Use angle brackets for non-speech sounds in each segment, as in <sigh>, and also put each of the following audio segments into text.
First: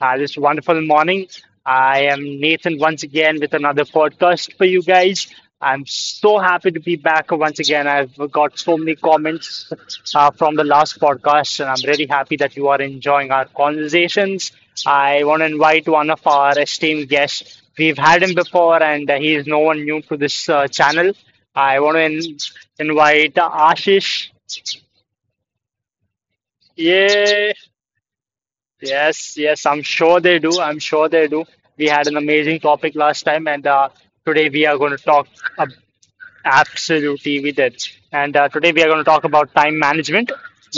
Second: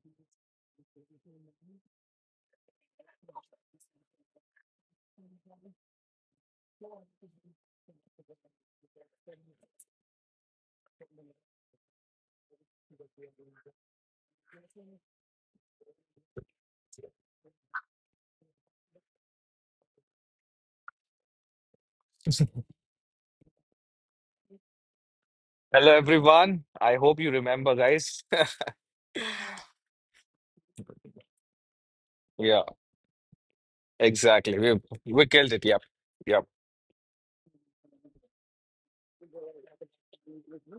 This wonderful morning. I am Nathan once again with another podcast for you guys. I'm so happy to be back once again. I've got so many comments from the last podcast, and I'm really happy that you are enjoying our conversations. I want to invite one of our esteemed guests. We've had him before, and he is no one new to this channel. I want to invite Ashish. Hello, everyone. I hope you Yeah. remember, guys. <laughs> Yes, yes, I'm sure they do. I'm sure they do. We had an amazing Yeah, topic last time, and today exactly. we are We going to we talk. killed it. ab- Yep, yep, Absolutely, we did. And today we are going to talk about time management.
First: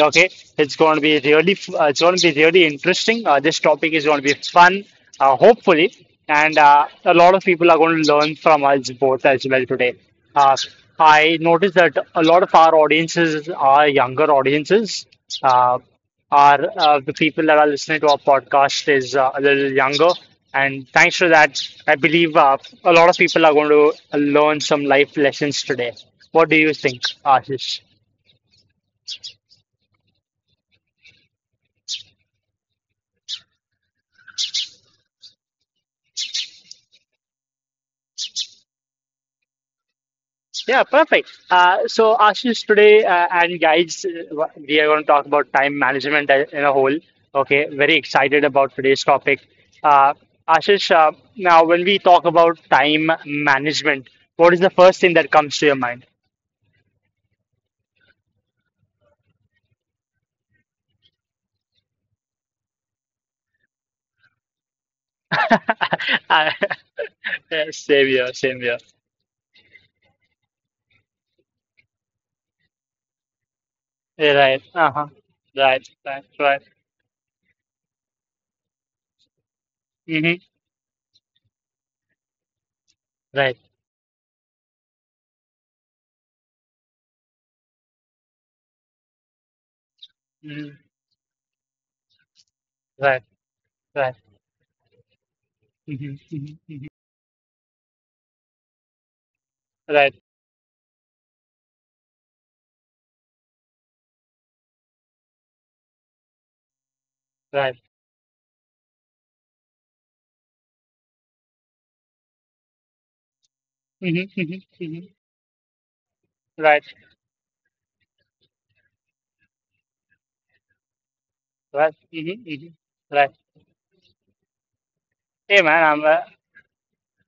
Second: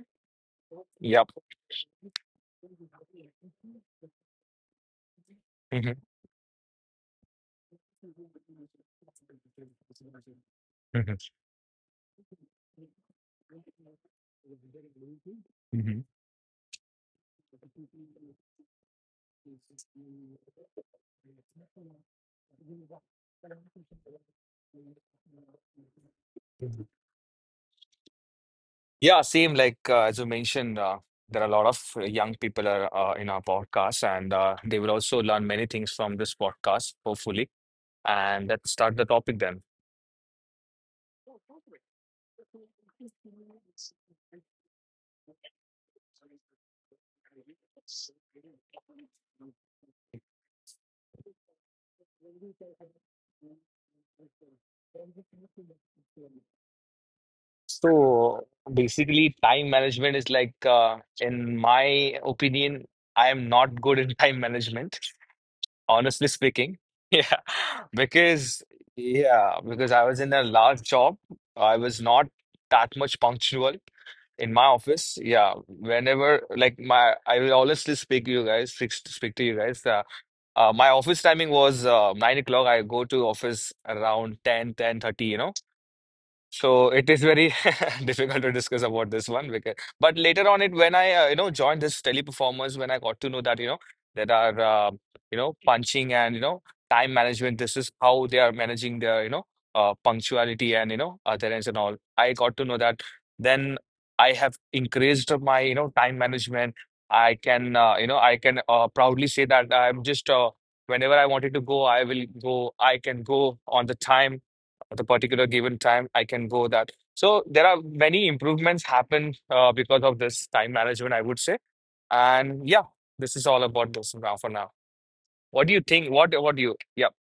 Okay, it's going to be yep. really, it's going to be really interesting. This topic is going to be fun, hopefully, Mhm, and a lot of people are going to learn from us both as well today. Uh, mhm, I noticed that a lot of our audiences are younger audiences. Uh, mhm. our The people that are listening to our podcast is a little younger, and thanks to that, I believe a lot of people are going to learn some life lessons today. What do you Mhm. think, Ashish? Yeah, same. Like as you mentioned, there are a lot of young people are in our podcast, and they will also learn many things from this podcast, hopefully. And let's start the topic then. Yeah, perfect. So, Ashish, today and guys, we are going to talk about time management in a whole. Okay, very excited about today's topic. Uh, Ashish, now when we talk about time management, what is the first thing that comes to your mind? So basically, time management is like, in my opinion, I am not good in time management, <laughs> honestly <laughs> speaking. <laughs> Yeah, Savior, because savior. Yeah, because I was in a last job. I was not that much punctual Yeah, in my right. Uh huh. office. Yeah, Right. Right. whenever Right. like my I will honestly speak you guys, speak to you guys. Mm-hmm. My office timing was 9 o'clock. I go to Right. office around 10, 10:30, So it is very <laughs> difficult to discuss about this one, because but later on it, Mm-hmm. when I joined this teleperformance, when I got Right. to know that Right. there are punching Mm-hmm. and Mm-hmm. Mm-hmm. time management, this is how they are managing their Right. punctuality and adherence and all, I got to know that. Then I have increased my time management. I can Right. Proudly say that I'm just whenever I wanted to go, I will go. I can go on the Mm-hmm. time. Mm-hmm. Mm-hmm. At a particular given time, I can go Right. that. So there are many improvements happen, because of this time management, I would say. Right. Mm-hmm. And yeah, Mm-hmm. Right. this is all about this. Now for now, Hey what do man, you I'm. think? What what do you yeah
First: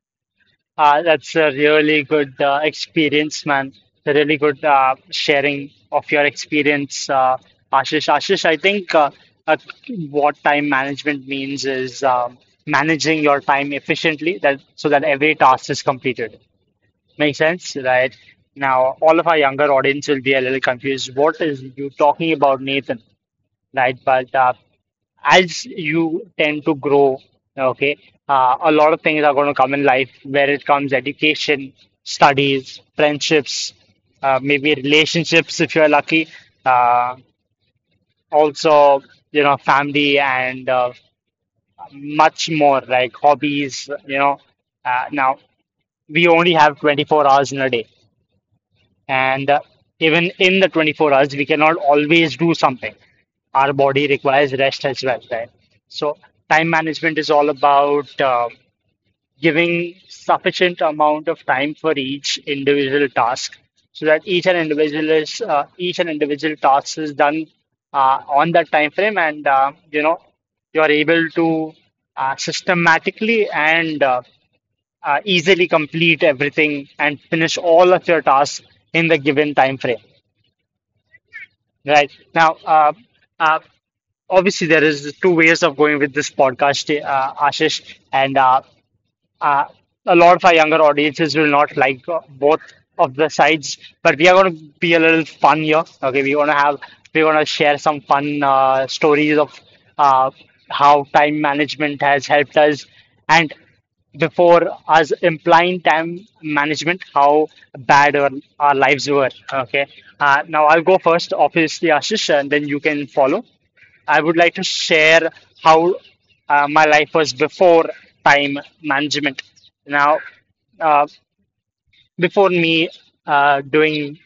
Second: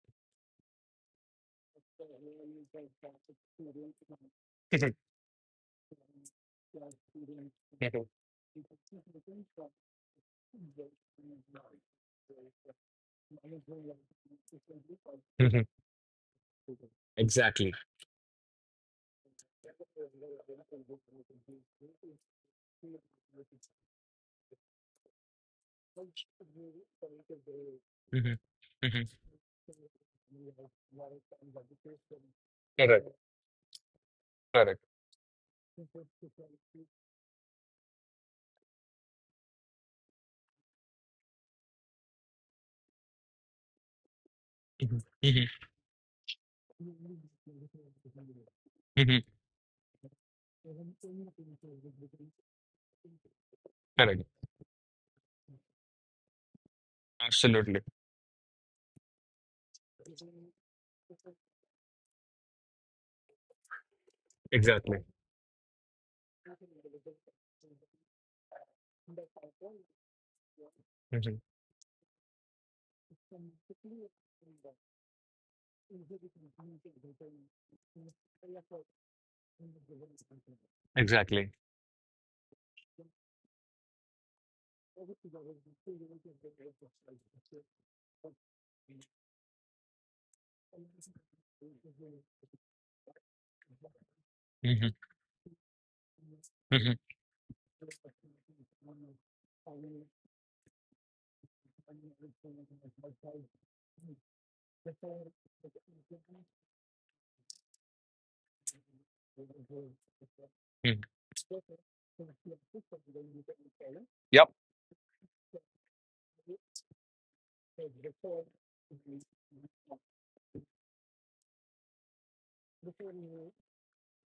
That's a really good experience, man. It's a really good <laughs> sharing of your experience, Mhm. Ashish. Ashish, I think uh, what time management means is managing your time efficiently, that so that every Mhm. task is completed. Makes Exactly. sense, right? Now, all of our younger audience will be a little confused. What is you talking about, Nathan? Right? But as you tend to grow, okay, Mhm. A lot of Mhm. things are going to come in life where it comes education, studies, Correct. friendships, maybe Correct. relationships if you're lucky, uh, also, you know, family and much more like hobbies, you know. Mhm. Now, Mhm. we only have 24 hours in a day. Mhm. And even in the 24 hours, we cannot always do something. Our body Correct. requires rest as well, right? So time management is all Absolutely. about giving sufficient amount of time for each individual task, so that Exactly. Each and individual task is done on that time frame, and you know you are able Mhm. to systematically and easily complete everything and finish all of your tasks in the given time frame Exactly. right now. Uh, Obviously there is two ways of going with this podcast, Ashish, and uh, a lot of our younger audiences will not like both of the sides, but we are going to Mhm. be a little fun here. Okay, Mhm. we want to share some fun stories of uh, how time management has helped us, and before us implying time management, how bad our, our lives were. Okay, now I'll go Mhm. first, obviously, Ashish, and then you can follow. I would Yep. like to share how my life was before time management. Now, uh, before me uh, doing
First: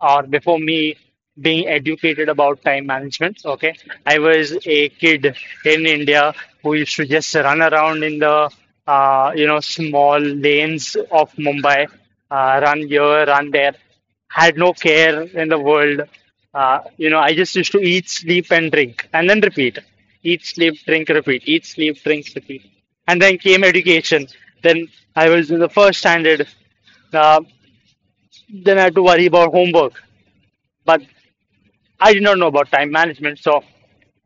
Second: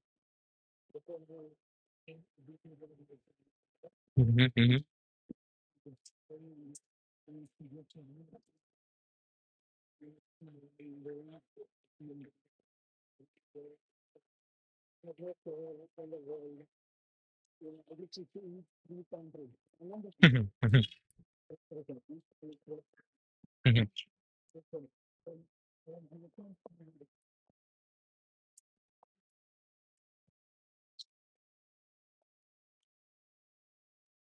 before me being educated about time management, okay, I Mhm. was Mhm. a kid in India who used to just run around in the you know small lanes of Mumbai, run here, run there, had no care in the world. You know, I just used to eat, sleep, and drink, and then repeat. Eat, Mhm. sleep, Mhm. drink, repeat. Eat, sleep, drink, repeat. And then came Mhm. education. Then I was in the first standard. Uh, then I had to worry about homework. But I did not know about time management, so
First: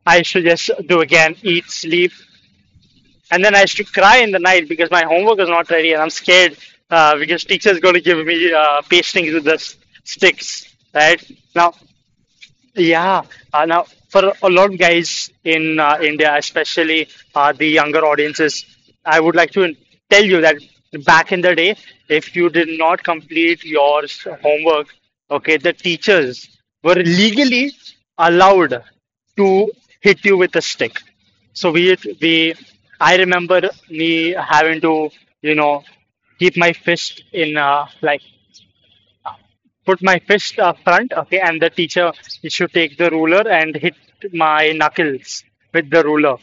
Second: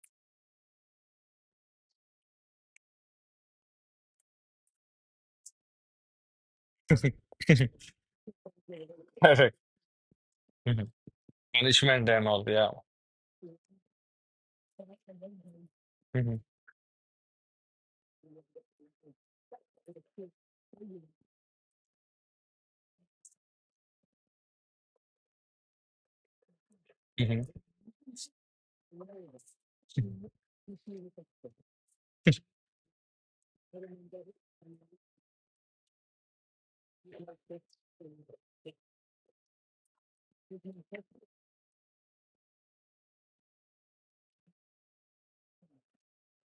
I used to just do again, eat, sleep, and then I used to cry in the night because my homework is not ready and I'm scared because teacher is going to <laughs> give me pastings with Correct. the sticks, Mhm. right? Now Punishment and all, yeah. yeah, now for a lot of guys in India, Mhm. especially the younger audiences, I would like to tell you that back in the day, if you did not complete your homework, okay, the teachers were Mhm. legally allowed to hit <laughs> you with a stick. So we I remember me having to, you know, keep my fist in like put my fist up front, okay, and the teacher should take the ruler and hit my knuckles with the ruler,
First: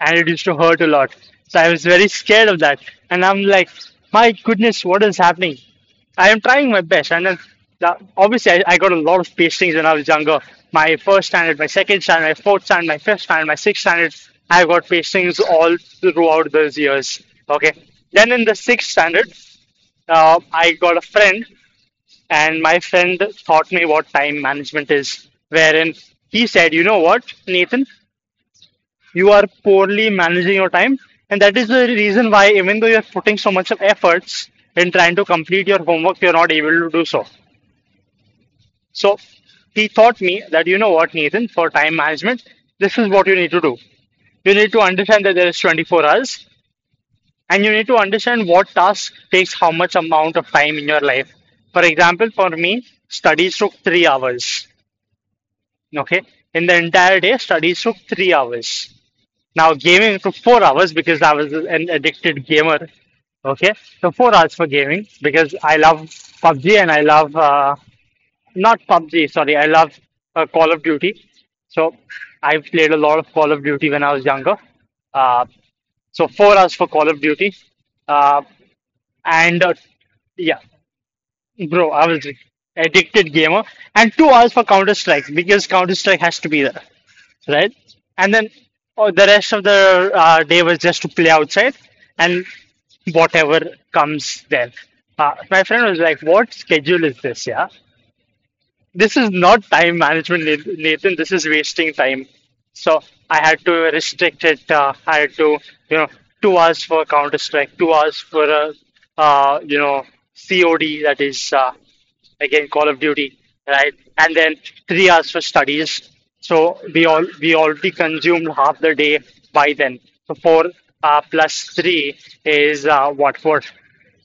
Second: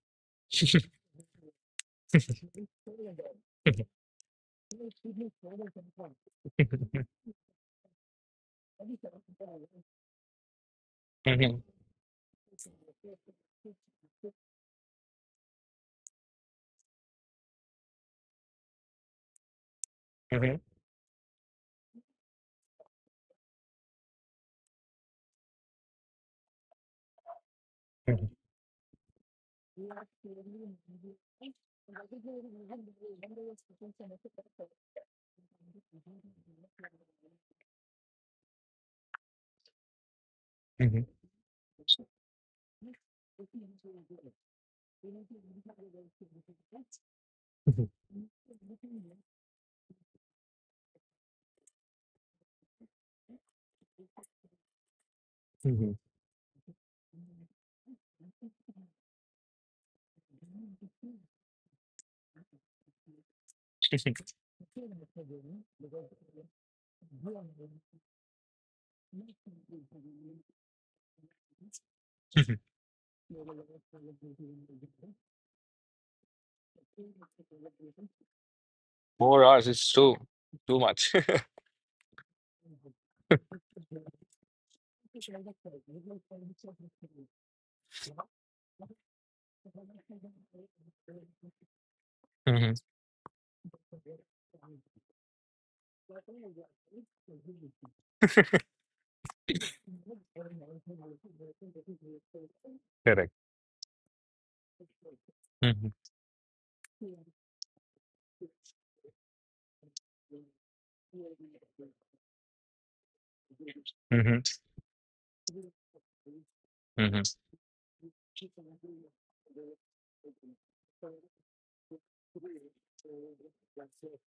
and it used to hurt a lot. So I was very scared of that, and I'm like, my goodness, what is happening? I am trying my best, and then obviously I got a lot of pastings when I was younger. My first standard, my second standard, my fourth standard, my fifth standard, my sixth standard. I got pastings all throughout those years. Okay. Then in the sixth standard, I got a friend and my friend taught me what time management is, wherein he said, "You know what, Nathan, you are poorly managing your time. And that is the reason why, even though you're putting so much of efforts in trying to complete your homework, you're not able to do so." So he taught me that, you know what, Nathan, for time management, this is what you need to do. You need to understand that there is 24 hours and you need to understand what task takes how much amount of time in your life. For example, for me, studies took 3 hours. Okay, in the entire day, studies took 3 hours. Now, gaming took 4 hours because I was an addicted gamer. Okay, so 4 hours for gaming because I love PUBG and I love not PUBG, sorry, I love Call of Duty. So I played a lot of Call of Duty when I was younger. Uh, so 4 hours for Call of Duty, uh, Four and hours is yeah, too much. <laughs> bro, I was addicted gamer, and 2 hours for Counter Strike because Counter Strike has to be there, right? And then oh, the rest of the day was just to play outside and Mhm. whatever comes there. My friend was like, "What schedule is this? Yeah, this is not time management, Nathan. This is wasting time." So Correct. I had to restrict it. I had to, Mhm. you know, 2 hours for Counter Strike, 2 hours for you know, COD, that is again Call of Duty, right? And Mhm. then 3 hours for studies. So Mhm. We already consumed half the day by then. So four plus three is what? Four.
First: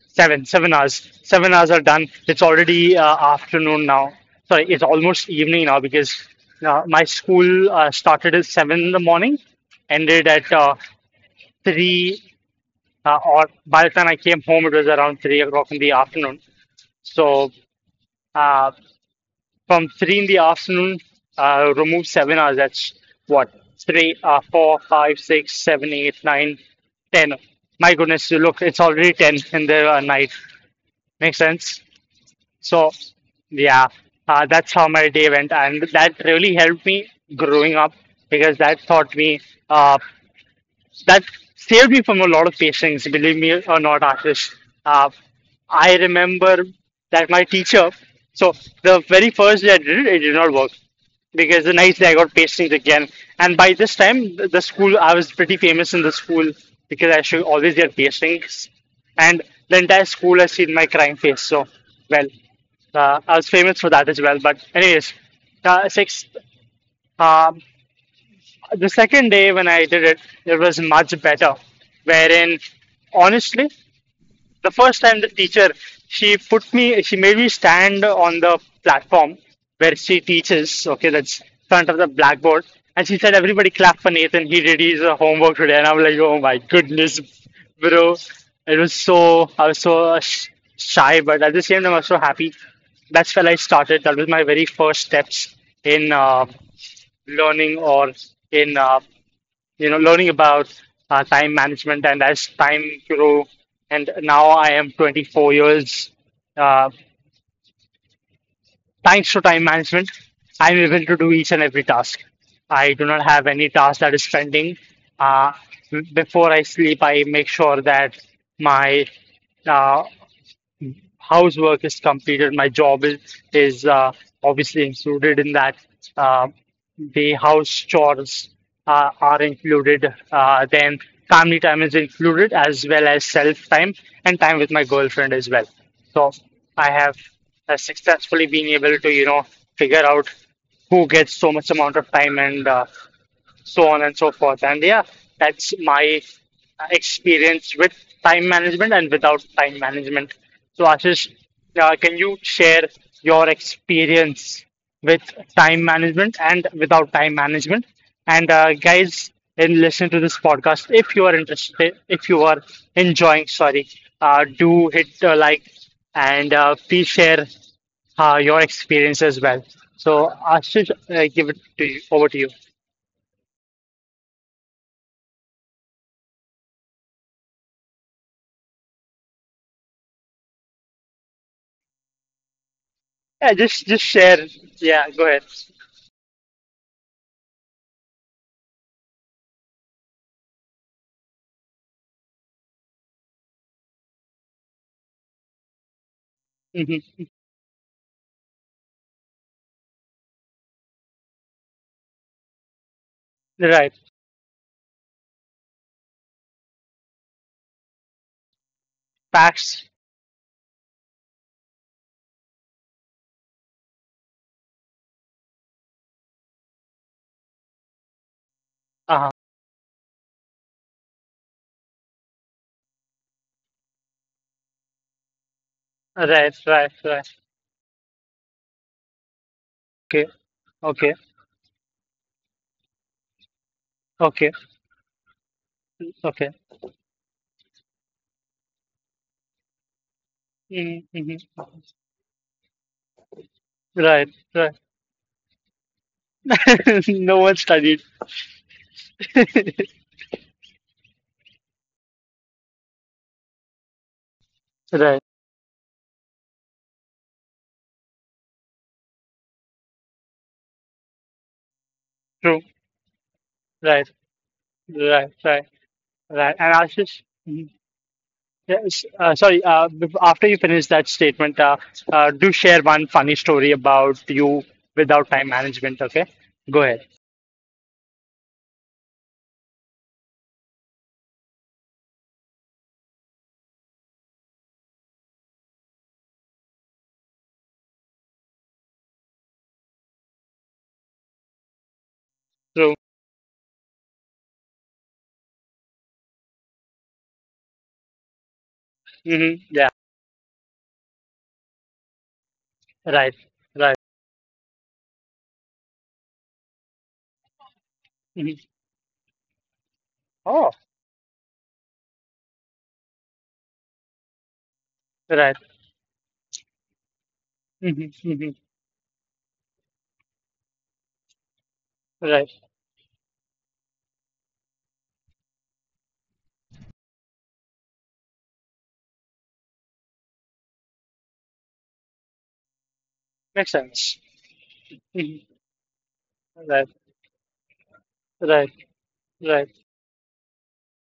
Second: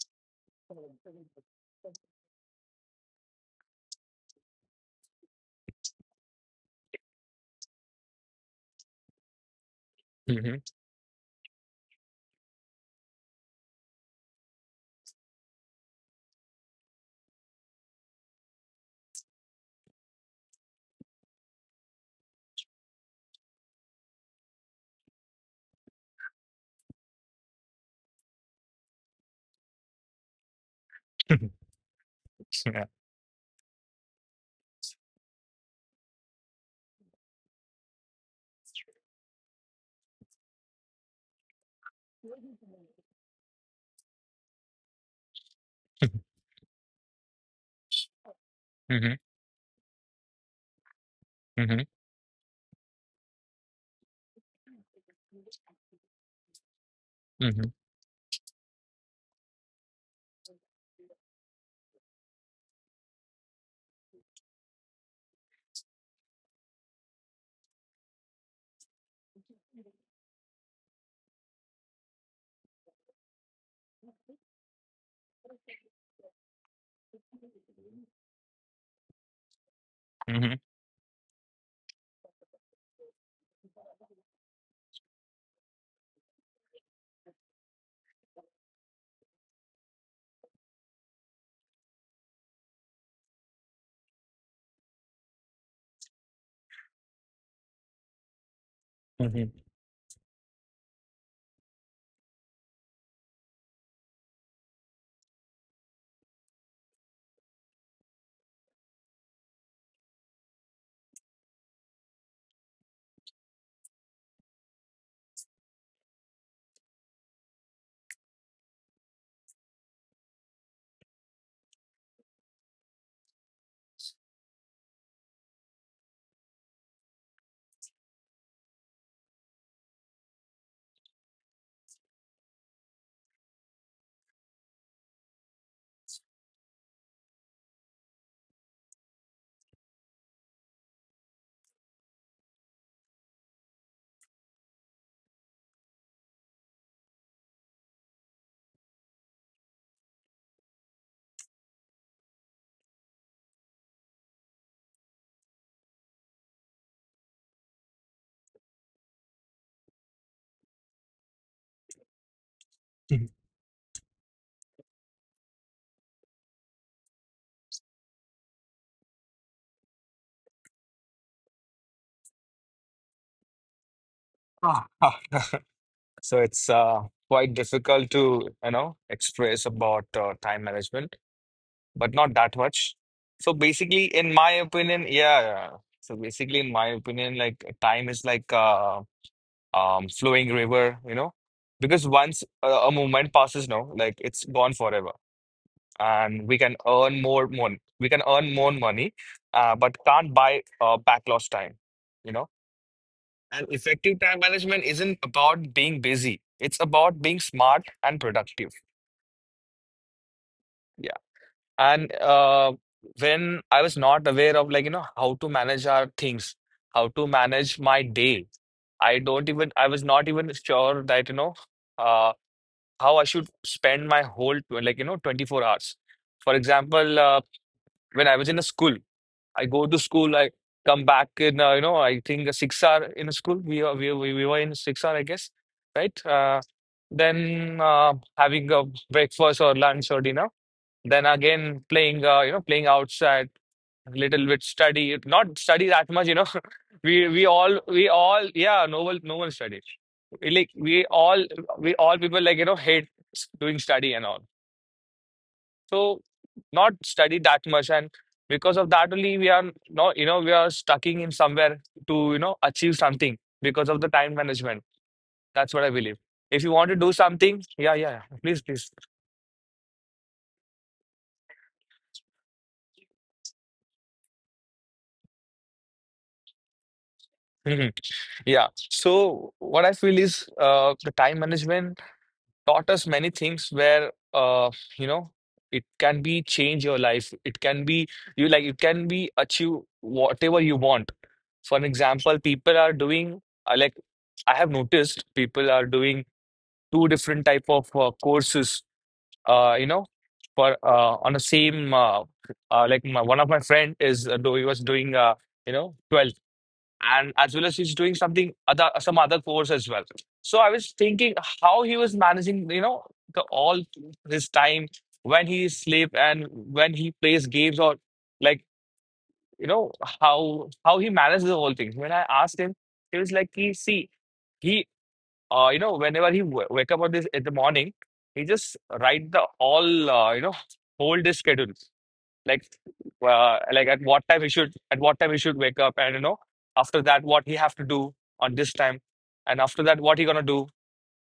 Seven, 7 hours. 7 hours are done. It's already afternoon now. Sorry, it's almost evening now because my school started at seven in the morning, ended at Mhm. Three, or by the time I came home, it was around 3 o'clock in the afternoon. So uh, from three in the afternoon, remove 7 hours. That's what? Three, four, five, six, seven, eight, nine, ten. My goodness, you look, it's already ten in the night. Makes Mhm. sense? Yeah. So, yeah, that's how my day went, and that really helped me growing up because that taught me. Uh, that saved me from a lot of patients, believe me or not, Ashish. Uh, I remember that my teacher, so Mhm. the Mhm. very first day I did it, it did not work because the Mhm. next day I got patients again. And by this time, the school, I was pretty famous in the school because I should Mhm. always get patients. And the entire school has seen my crying face. So, well, I was famous for that as well. But anyways, uh, sixth, um, the second day when I did it, it was much better. Wherein, honestly, the first time the teacher, she made me stand on the platform where she teaches, okay, that's front of the blackboard. And she said, "Everybody clap for Nathan, he did his homework today." And I'm like, oh my goodness, bro. I was so shy, but at the same time, I was so happy. That's when I started. That was my very first steps in learning or in Mhm. you know, learning about time management. And as time grew, and now I am 24 years, uh, thanks to time management, I'm able to do each and every task. I do not have any task that is pending. Uh, Before I sleep, I make sure that my uh, housework is completed, my job is obviously included in that. Uh, the house chores are included. Then family time is included as well as self time and time with my girlfriend as well. So I have successfully been able to figure out who gets so much amount of time and so on and so forth. And yeah, that's my experience with time management and without time management. So, Ashish, can you share your experience with time management and without time management? And guys, in listening to this podcast, if you are interested, if you are Mhm. enjoying, sorry, do hit like and please share your experience as well. So, Ashish, give it to you, over to you. Ah, ah. So it's quite difficult to express about time management, but not that much. So Yeah, just basically, just in my share. opinion, Yeah, yeah. go ahead. Yeah. So basically, in my opinion, like time is like flowing river, you know, because once a movement passes now, like it's gone forever. And we can earn Hmm. more money. We can earn more money, but can't buy back lost time, you know. And Right. effective time management isn't about being busy; it's about being smart and productive. Packs. Yeah, and when I was not aware of like how to manage our things, how to manage my day. Uh-huh. I was not even sure that uh, how I should spend my whole 24 hours. For Right, right, example, right. when I was in a school, I go to school. Okay, I come back okay, in I think a 6 hour in a school. We are we were okay, in 6 hour I guess, right? Okay. Then having a breakfast or lunch or dinner. Then Mm-hmm. Mm-hmm. again playing playing outside, a little Right, bit right. study, not study that much, you know. <laughs> <laughs> No one We studied. all, yeah, no one <laughs> studies. We, like we all people like hate doing study and all. Right. So not study that much. And because of that only, we are not, we are stuck in somewhere to True. achieve something because of the Right, time management. right, That's right, what I believe. If you right. want And to do Ashish, something, mhm. yeah, yeah, yeah, please, please. Yes, sorry, after you finish that statement, do share one funny story about you without time management, okay? Go ahead. Mhm. Yeah, so what I feel is, the time management taught us many things, where uh, you know it can be change your life, it can be, you like, it can be achieve whatever you want. For an example, people are True. doing like I have noticed people are doing two different type of courses. Hmm. You know, Yeah. for On the same like one of Right, my friend right. is he was doing 12 and as well as he's doing Hmm. Some other course as well. So I Oh, was thinking how he was managing, the, all his time, when he right. sleep and when he plays games, or Mhm, like mhm. you know how he manages the whole thing. When I asked him, Right. he was like, he see he you know whenever he w wake up on this in the morning, he just write the all, whole day schedule, like Makes sense. At what time he should Mhm. wake up, and after Right. that, what he have to do on this Right. time, and after Right. that, what he gonna do,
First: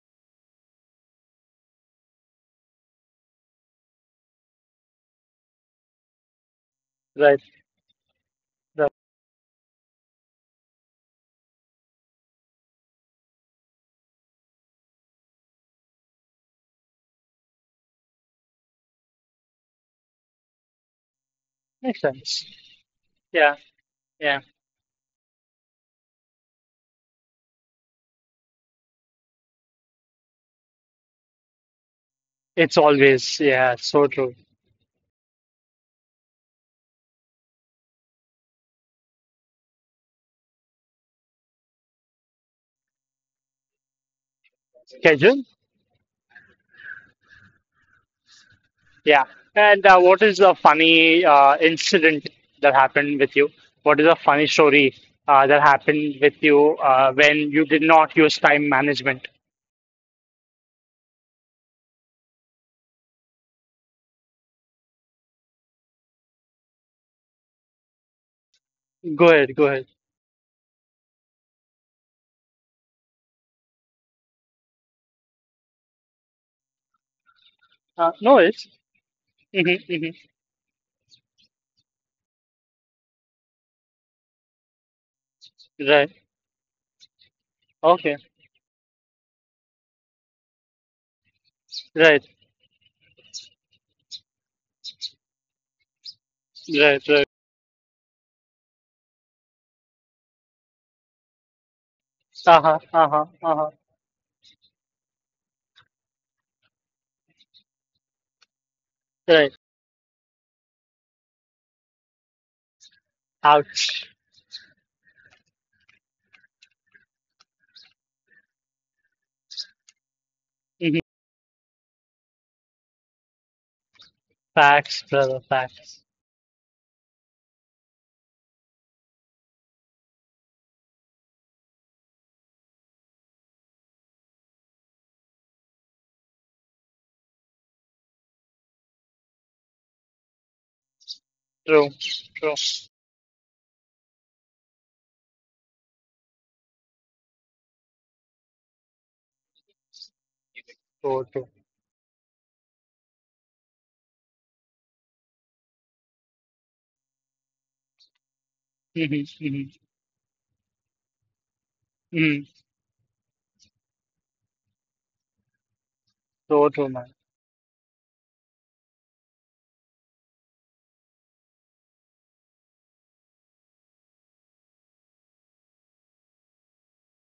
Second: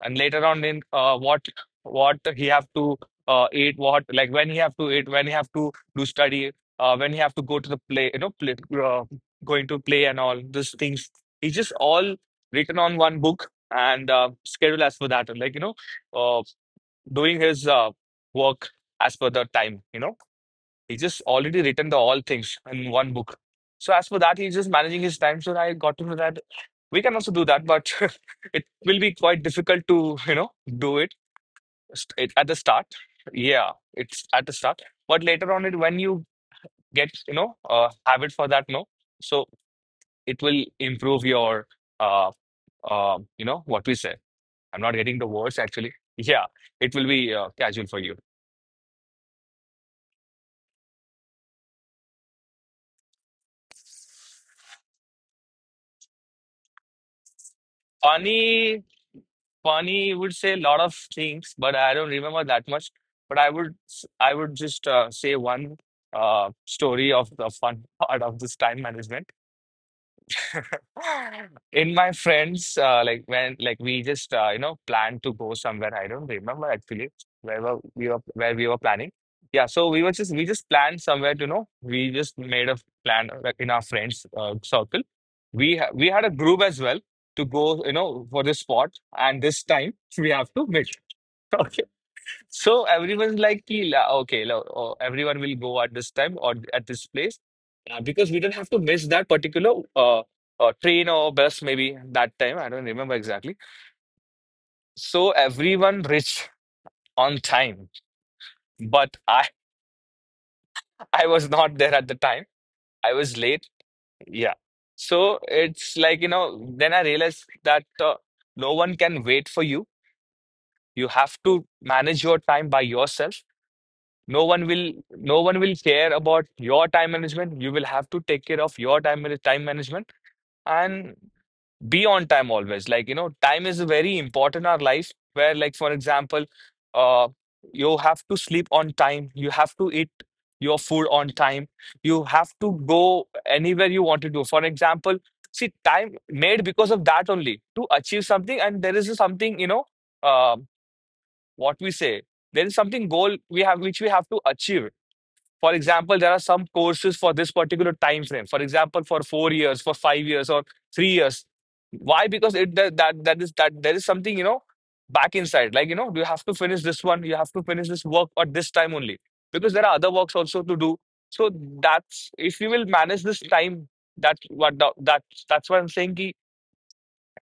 and later on in what he have to eat, what, like when he have to eat, when he have to do study, when he have Right. to go to the play, play, Right. uh, going to play, and all these things. It's just all written on one book, and schedule as per that, and uh, doing his work as per the time, you know. He just already written the Makes all sense. things in one book. Yeah. So as for that, Yeah. he's just managing his time. So I got to know that we can also do that, but <laughs> it will be quite difficult to do it at the It's start. always, Yeah, yeah, so it's true. at the start, but later on it, when you get habit for that, no, so it will improve your uh, what we say. I'm not getting the Schedule. words actually. Yeah, it will be casual for you. Yeah. And what is the funny incident that happened with you? What is a funny story that happened with you when you did not use time funny management? Funny would say a lot of things, but I don't remember that much. But I would I would just say one uh, story of the fun <laughs> part of this time management. Go ahead. Go ahead. In my friends, like when like we just planned to go somewhere. I don't remember actually No, where we it's. were planning. Yeah, so Mm-hmm, we mm-hmm. were just we just planned somewhere. You know, we just made a plan, like, in our friends circle. We Right. had a group as well to go, you Okay. know, for this spot. And this time we have to meet. <laughs> Right. So everyone's like, "Ki, oh, everyone will go at this time or at Right. this Right. place, because we don't have to miss that particular train or bus, maybe that time. I Uh-huh. don't remember Uh-huh. exactly." Uh-huh. So everyone reached on time, but Right. <laughs> I was not there at the time. I was late. Ouch. Yeah. So it's like, you know, then I realized that no one can wait for you. Mhm. You have to manage your time by yourself. Facts, brother, No one will facts. care about your time management. You will have to take care of your time management. And be on time always, like you know. Time is very important in our life, where, like, for example, uh you have to sleep on time, you have to eat your food on time, True, you have to so go anywhere you want to do. For example, see, time made because of that only to achieve something. And there is something, you know uh, true. what we say there is something goal we have which we have to achieve. For example, there are some courses for this particular time frame. For example, Mm-hmm, for four mm-hmm, years, for 5 years, or 3 years. Why? mm-hmm. Because that is that there is something, you know, back inside, like you know. You have to So finish true, this man. one. You have to finish this work at this time only, because there are other works also to do. So that's if you will manage this time. That's what the, that that's what I'm saying. Ki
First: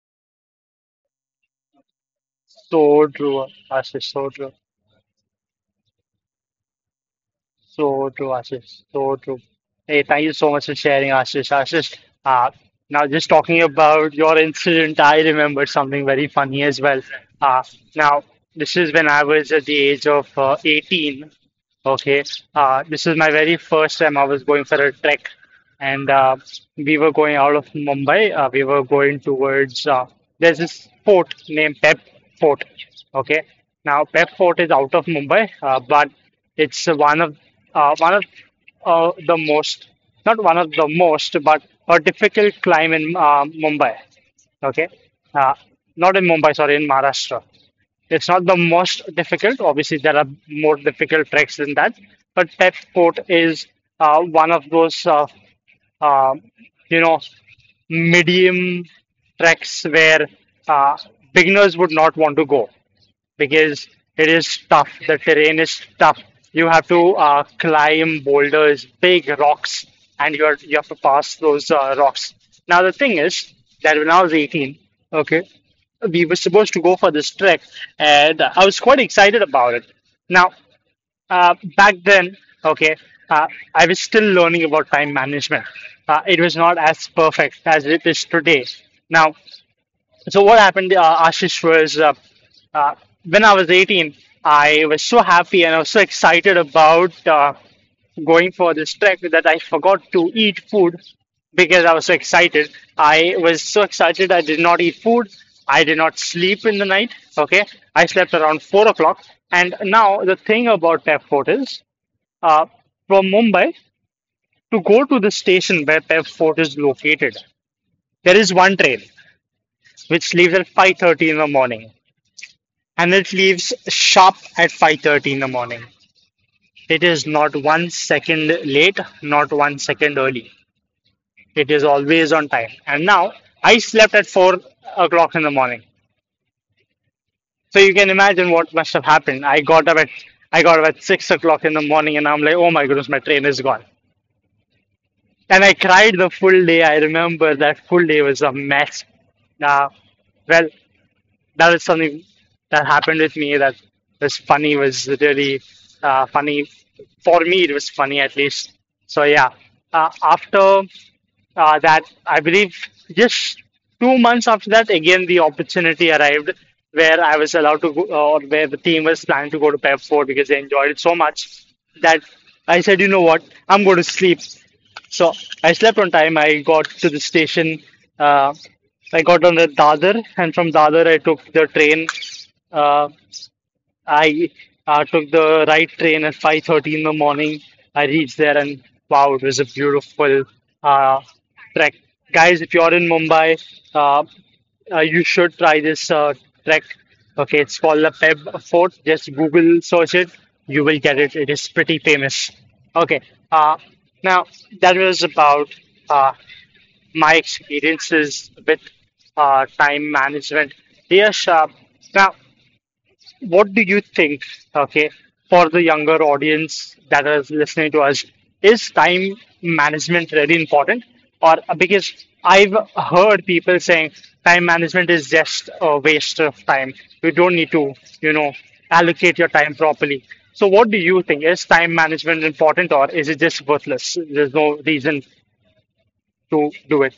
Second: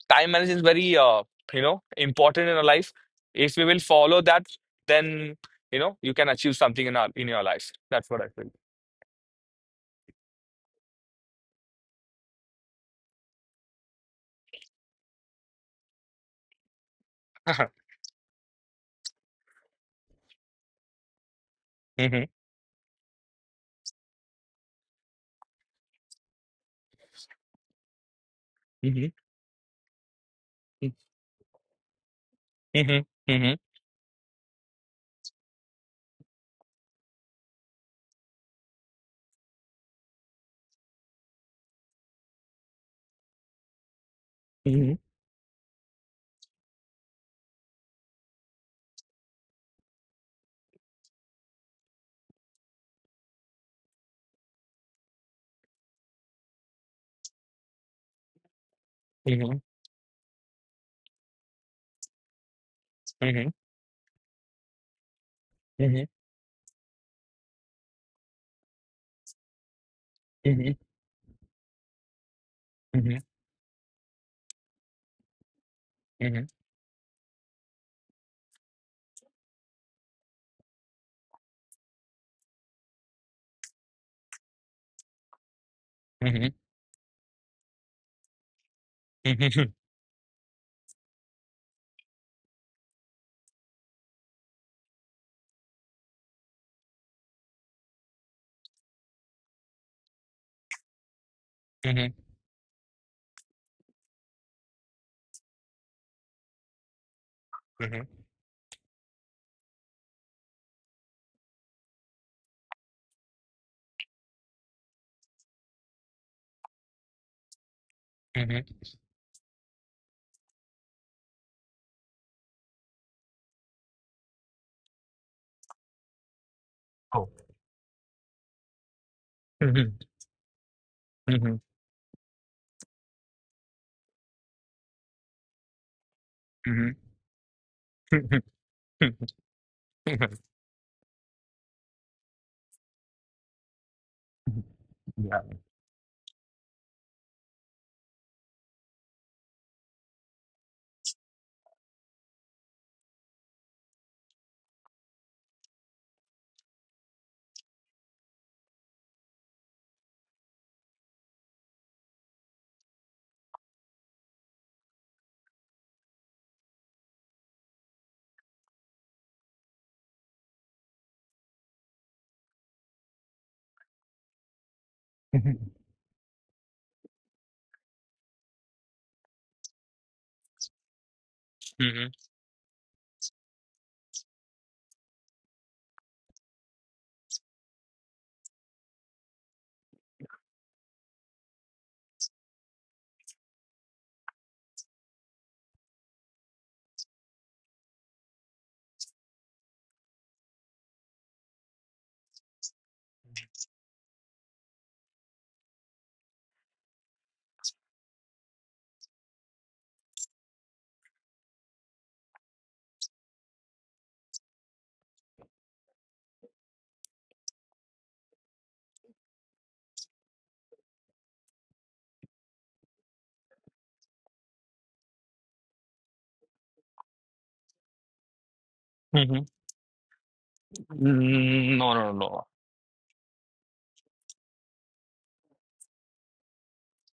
time management is very, important in our life. So true, If we will Ashish, follow so that, true. then you know you can achieve something in our in your life. So That's what true, I feel. Ashish. So true. Hey, thank you so much for sharing, Ashish. Ashish, uh, now just talking about your incident, I remembered something very funny as well. Uh, <laughs> Now, this is when I was at the age of 18. Okay, Mhm, this is my very first time I was going for a trek, and we were going out of Mumbai. We were mhm, going towards there's this mhm, fort named Pep Fort. mhm, Okay, mhm, now Pep Fort is out of Mumbai, but it's one of the most, not one of the most, but a difficult climb in Mumbai. Okay, mhm, uh, not in Mumbai, sorry, in Maharashtra. It's not the most difficult. Obviously, there are more difficult treks than that, but Tep Fort is one of those, uh, you know, medium mhm, treks where uh, beginners would not want to go mhm, because it is tough. The terrain is mhm, tough. You have to climb boulders, big rocks, and mhm, you mhm, have to pass those rocks. Now the thing mhm, is that when I was 18, okay, we were supposed to go for this trek, and I was quite excited about it. Now, back then, okay, uh, I was still learning about time management. It mhm, was not as perfect as it is today. Now, mhm, so what happened, Ashish, was uh, when I was 18, I was so happy and I was so excited about going for this trek that I forgot to eat food because I was so mhm, excited. I was so excited I did not eat food. I did not sleep in the night. Okay, I mhm, slept around 4 o'clock. And now the thing about Pep Fort is, uh, from Mumbai to go to the station where Pep Fort is located, there is one mhm. train which leaves at 5:30 in the morning. And it leaves sharp at 5:30 in the morning. It is Oh. not 1 second late, not one Mhm, second early. mhm, It is always on time. And now I slept at 4 o'clock in the morning. mhm, So you can imagine <laughs> what must have mhm, happened. I got up at 6 o'clock in the morning and I'm like, oh my goodness, my train is gone. mhm, yeah. And I cried the full day. I remember that full day was a mess. Uh, well, that is something that happened with me that was really funny. For me it was funny at least. So yeah, after that I believe just 2 months after that again the opportunity arrived where I was allowed to go or where the team was planning to go to Pep 4 because they enjoyed it so much that I said, you know what, I'm going to sleep. So I slept on time. I got to the station. Uh, I got on the Dadar, and from Dadar I took the train. Mhm, Uh, I took the right train at 5:30 in the morning. I reached there and wow, it was a beautiful uh, trek. Guys, if you're in Mumbai, uh, you should try this trek. Okay, it's called the Peb Fort. Just Google search it. You will get it. It is pretty famous. Okay, uh, now that was about uh, my experiences with time management. Yes, now what do you think, okay, for the younger audience that is listening to us, is time management really important? Or because I've heard people saying time management is just a waste of time. You don't need to, you know, allocate your mhm. time properly. So what do you think? Is Mm. time No, no, management no. important or is it just worthless? There's no reason to do it.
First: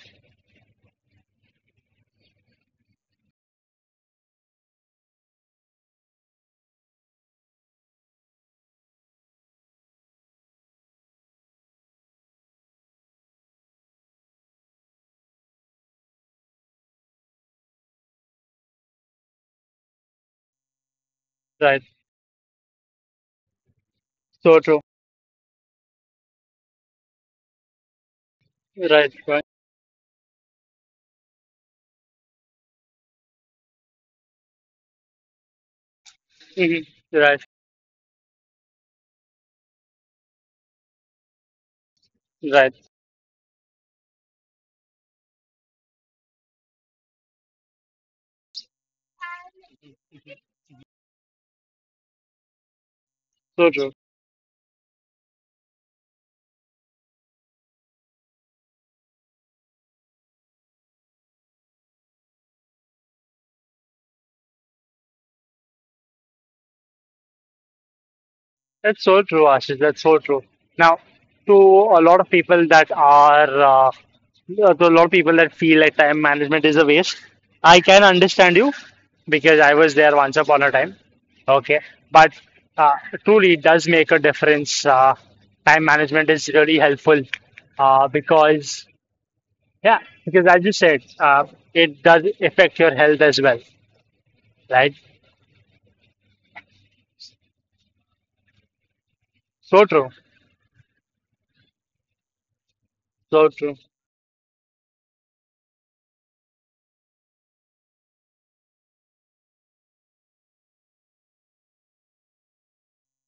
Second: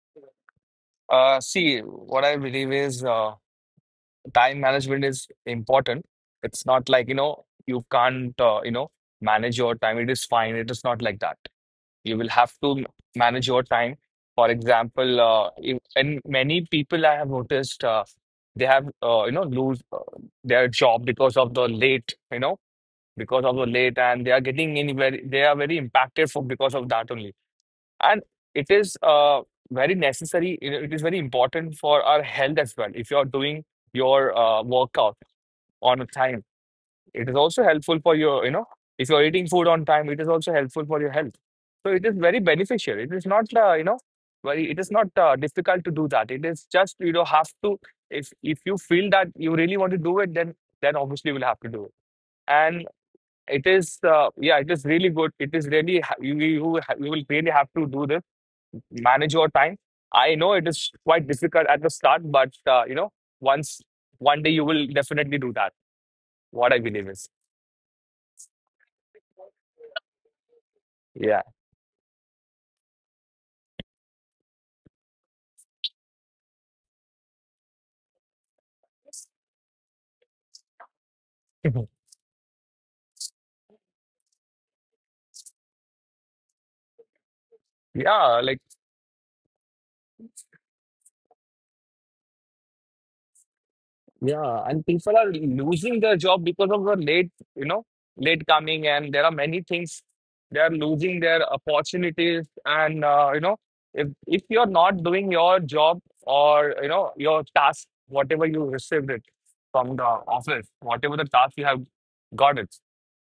See, what I believe is, time management is important. It's not like, you know, you can't, manage your time. It is fine. It is not like that. You will have to manage your time. For example, if, and many people I have noticed, they have, lose, their job because of the Right. late, you know, because of the late, and they are So getting true. in very, they are very impacted for because of that only. And it is, Right. Right. very necessary. It is very important for our health as well. If you are doing your workout on a time, Mhm. it is Right. also helpful for your, if you're eating food on time, it is also helpful for your health. So it is very Right. beneficial. It is not, it is not difficult to do that. It is just, have to, if you feel that you really want to do it, then obviously you will have to do it. And it So true. is, yeah, it is really good. It is really, you you will really have to do this, manage your time. I know it is quite difficult at the start, but, once, one day you will definitely do that. What I believe is, That's so true, Ashish. That's so true. Now, yeah. to a lot of people that are, uh, to a lot of people that feel like time management is a waste, I can understand you because I was there once upon a time. Okay. <laughs> But uh, truly, it does make a difference. Time management is really helpful uh, Yeah, like because, yeah, because as you said, it does affect your health as well, yeah, and right? people are losing their job because of the late, you know, late coming, and there are many So things true. they are losing their opportunities. And So true. If you're not doing your job or you know your task, whatever you received it from the office, whatever the task you have got it,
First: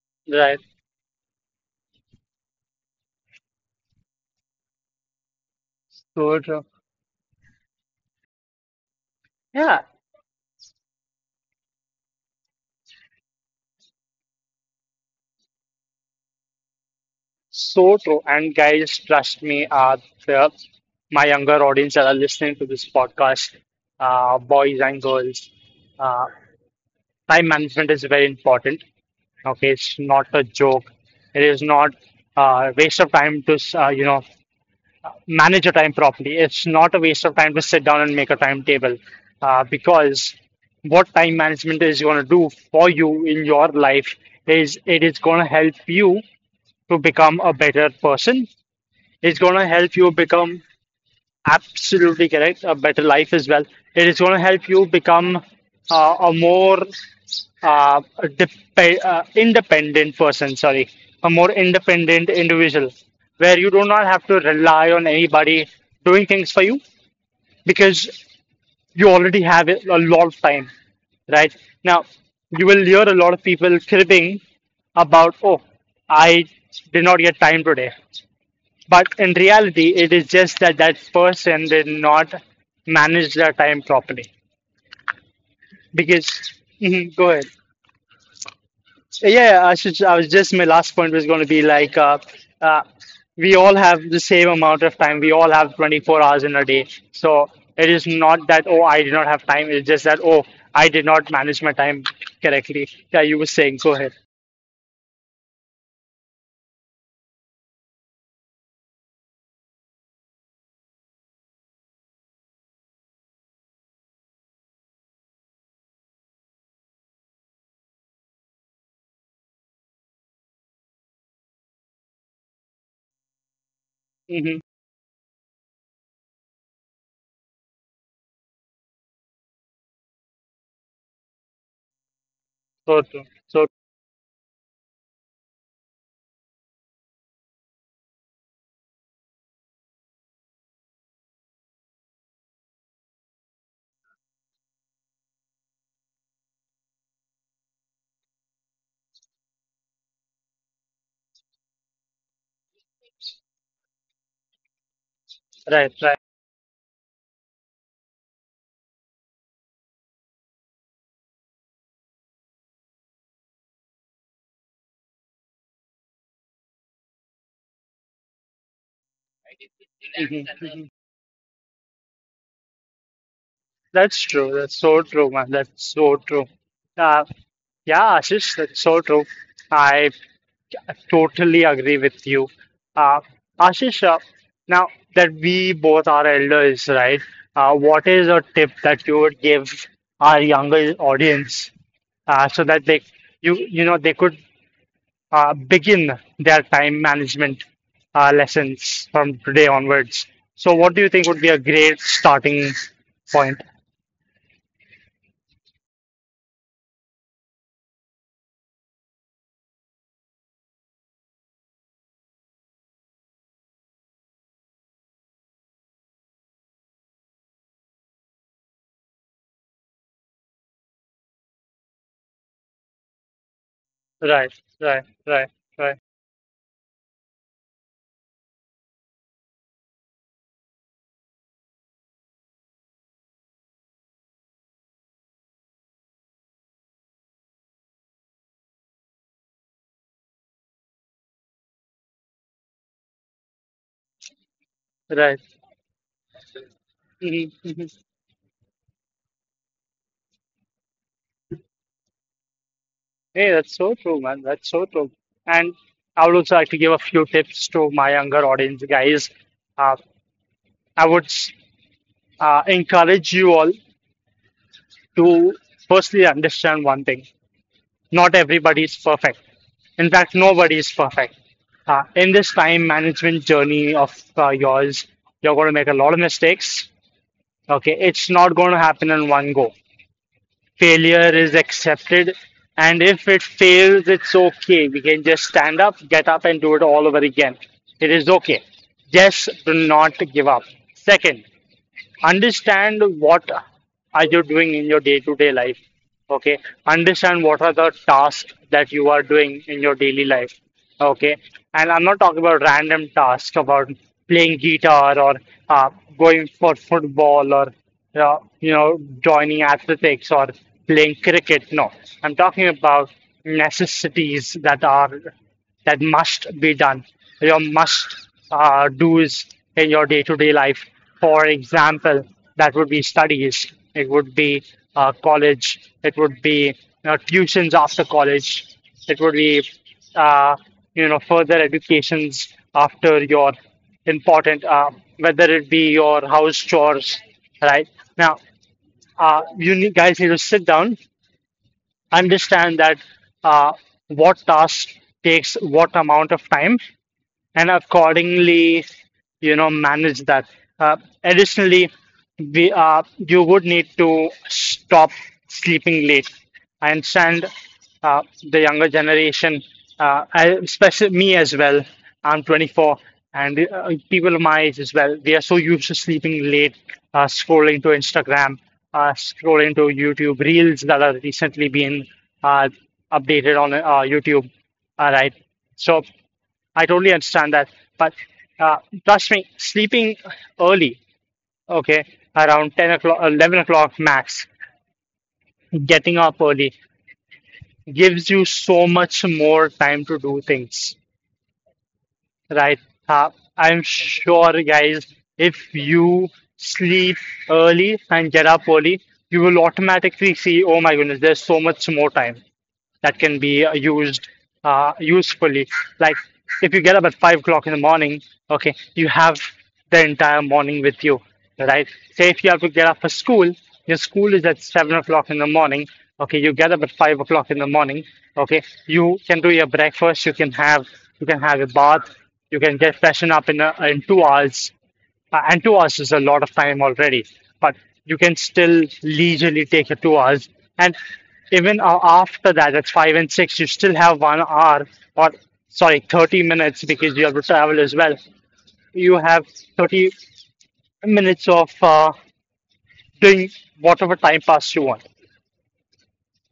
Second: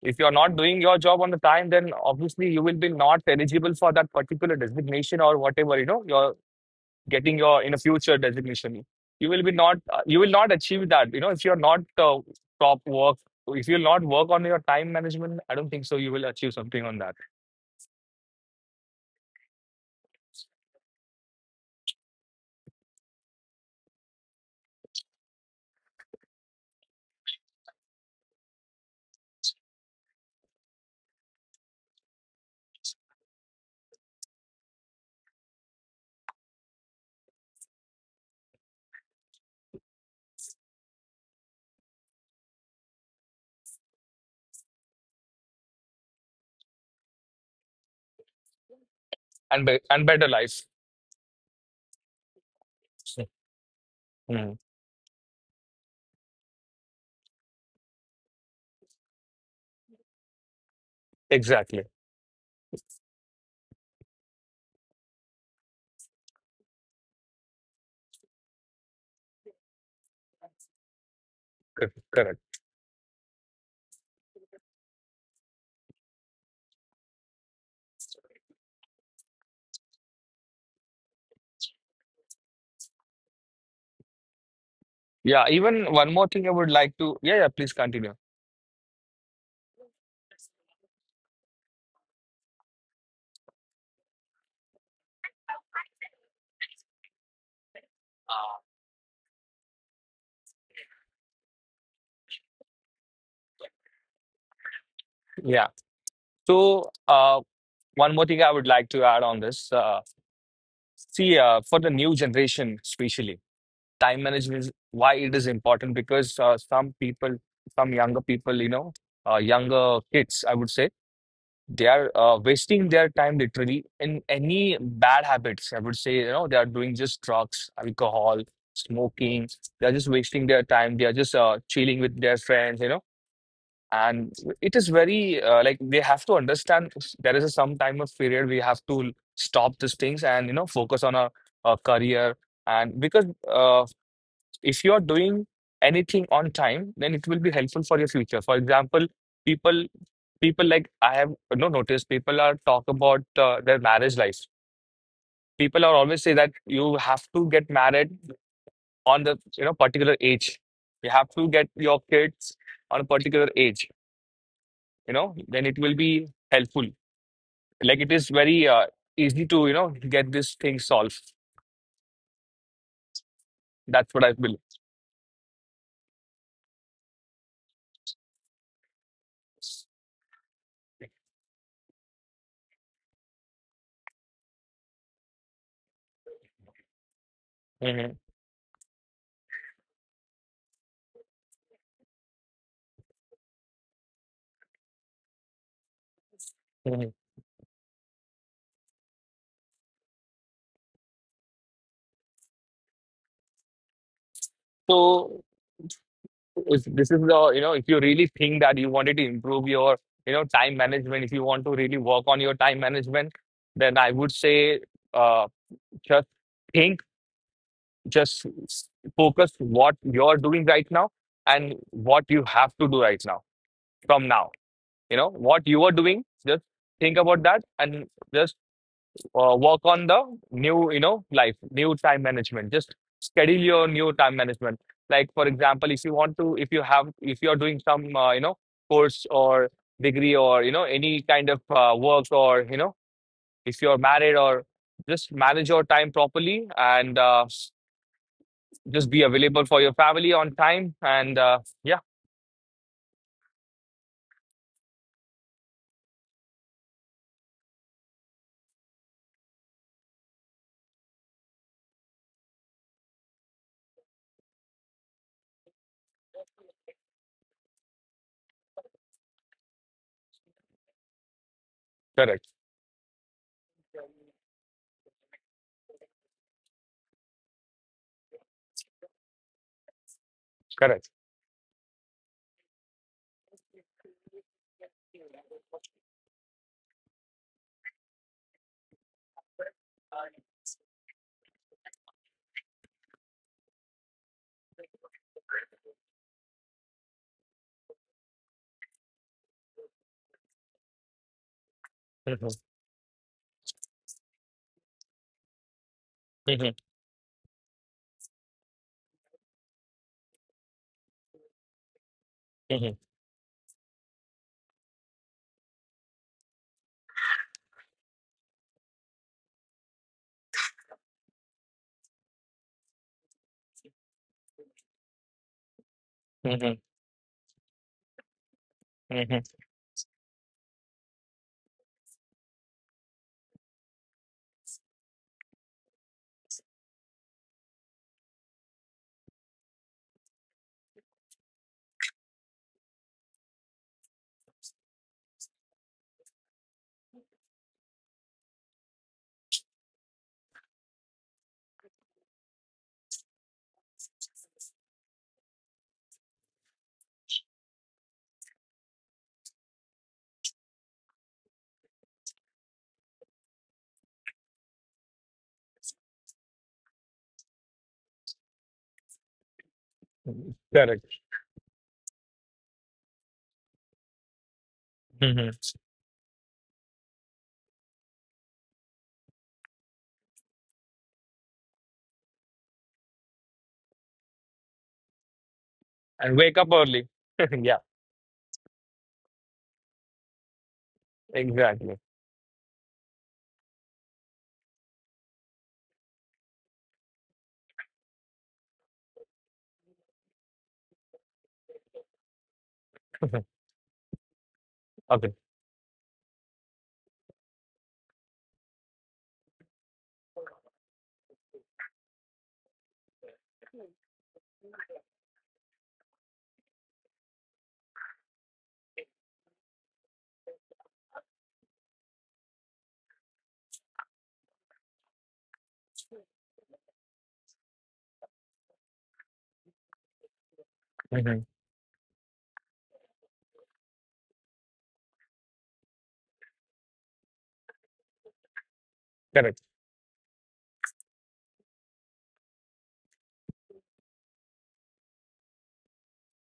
if you're not Right. doing your job on the time, then obviously you will be not eligible for that particular designation or whatever you know your So true. getting your in a future designation you will be not Yeah. You will not achieve that, you know, if you're not uh, top work, if you'll not work on your time management, I don't think so you will achieve something on that So true. And guys, trust me, the, my younger audience that are listening to this podcast, boys and girls, uh, time management is very important. Okay, it's not a joke. It is not a waste of time to, you know, manage your time properly. It's not a waste of time to sit down and make a timetable, because what time management is going to do for you in your life is it is going to help you to become a better person. It's and gonna be- help and you better life. become, absolutely correct, a better life as well. It is gonna Mm, help you become a more uh, independent person, sorry, a more exactly. independent individual where you do not have to rely on anybody doing things for you because you already have it a lot of time, right? Now Correct. you will hear a lot of people cribbing about, oh, I did not get time today, but in reality, it is just that that person did not manage their time properly. Yeah, even one more Because, thing I would like to, mhm, go yeah, yeah, ahead. please continue. Yeah, I should. I was just My last point was going to be like, uh, we all have the same amount of time. We all have 24 hours in a day. So it is not that, oh, I did not have time. It's just that, oh, I did not manage my time correctly. Yeah, you were saying. Go ahead. Yeah, so uh, one more thing I would like to add on this. See, for the new generation especially, time management is why it is important, because some people, some younger people, you know, younger kids, I would say, they are wasting their time literally in Mm-hmm. any bad habits. I would say, you know, they are doing just drugs, alcohol, smoking. They are just wasting their time. They are just chilling with their friends, you know. So true. So And it is very like they have to understand there is a some time of period we have to stop these things and you know focus on a career. And because if you are doing anything on time, then it will be helpful for your future. For example, people people like I have, you know, noticed people are talk about their marriage life. People are right. always say that you have to get married on the, you know, particular age, you have to get your kids on a particular age, you know, then it will be helpful. Like it is very easy to, you know, get this thing Hmm. solved. That's That's what I believe. true. That's so true, man. That's so true. Uh, Yeah, Ashish, that's so true. I totally agree with you. Uh, Ashish, now that we both are elders, right? What Mhm, is a tip that you would give our younger audience so that they, you know, they could begin their time mhm. management lessons from today onwards? So, what do you think would be a great starting point? So if this is the, you know, if you really think that you wanted to improve your, you know, time management, if you want to really work on your time management, then I would say uh, just think, just s- focus what you're doing right now and what you have to do right now, from now, Right, right, you know, right, what you are right, doing. Just think about that and just work on the new, you know, life, new time management. Just schedule your new time management. Like for example, if you want to, if you have, if you're doing some course or degree or you know any kind of work or, you know, if you're married, or just right. manage your time properly. And Mhm. just be available for your family on time. And yeah. Hey, that's so true, man. That's so true. And I would also like to give a few tips to my younger audience, guys. Uh, I would encourage you all to firstly understand one thing. Not everybody is perfect. In fact, nobody is perfect. In Correct. this time management journey of yours, you're going to make a lot of mistakes. Okay, it's not going to happen in one go. Correct. Failure is accepted. And if it fails, it's okay. We can just stand up, get up, and do it all over again. It is okay. Just do not give up. Second, understand what are you doing in your day-to-day life. Okay, understand what are the tasks that you are doing in your daily life. Okay, and I'm not talking Mhm, about random tasks about playing guitar or uh, going for football or you know, joining athletics or playing cricket. No, I'm talking mhm, about necessities that are that must be done, your must do's in your day-to-day life. For example, that would be studies, it would be college, it would be, you mhm, know, tuitions after college, it would mhm, be uh, you know, further educations after your important whether it be your house chores, right? Now, guys need to sit down, understand that uh, what task takes what amount of time and accordingly, you know, manage that. Uh, Additionally, we you would need to stop sleeping late. I understand the younger generation, especially me as well. I'm 24, and people of my age as well. We are so used to sleeping late, scrolling to Instagram, scrolling to YouTube mhm. reels that Correct. are recently being uh, updated on YouTube. All right. Mhm. So. I totally understand that. But uh, trust me, sleeping early, okay, around 10 o'clock, 11 o'clock max, getting And up wake up early early. <laughs> Yeah. gives you so much more time to do things, Exactly. right? Uh, I'm sure, guys, if you sleep early and get up early, you will automatically see, oh my goodness, there's so much more time that can <laughs> be used Okay. usefully. Like if you get up at 5 o'clock in the morning, okay, you have the entire morning with you, right? Say if you have to get up for school, your school is at 7 o'clock in the morning. Okay, you get up at 5 o'clock in the morning. Okay, you can do your breakfast. You can have a bath. You can get freshen up in 2 hours. And 2 hours is a lot of time already, but you can still leisurely take your 2 hours. And Hmm. even after that, that's five and six, you still have 1 hour or sorry, 30 minutes because you have to travel as well. You have Correct. 30 minutes of doing whatever time pass you want.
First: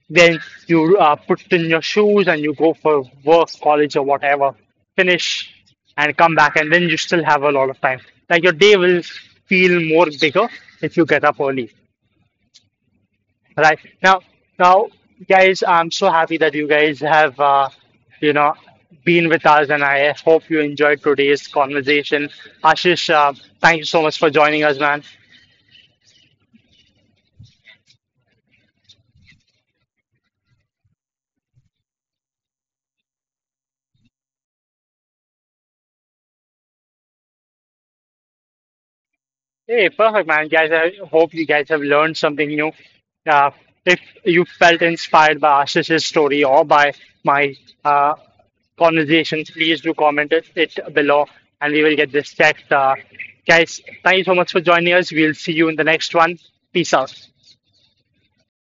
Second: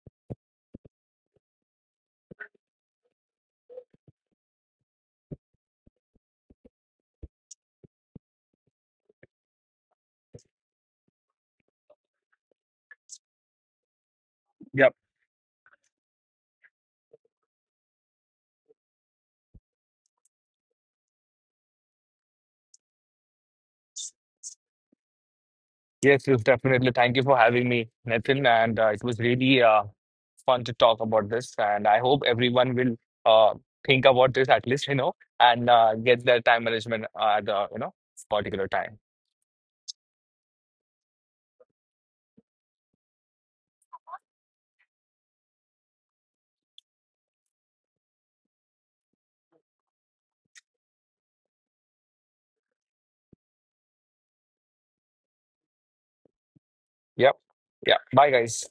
Then you put in your shoes and you go for work, college, or whatever, finish and come back, and then you still have a lot of time. Like your day will feel more bigger if you get up early, right? Now, Yep. guys, I'm so happy that you guys have, you know, been with us, and I hope you enjoyed today's conversation. Ashish, thank you so much for joining us, man. Yes, yes, definitely. Thank you for having me, Nathan. And it was really fun to talk about this. And I hope everyone will uh, think about this at least, you know, and get their time management at the, you know, particular time. Hey, perfect, man. Guys, I hope you guys have learned something new. Uh, if you felt inspired by Ashish's story or by my uh, conversation, please do comment it below and we will get this checked. Guys, thank you so much for joining us. We'll see you in the next one. Peace out. Yep. Yeah. Bye, guys.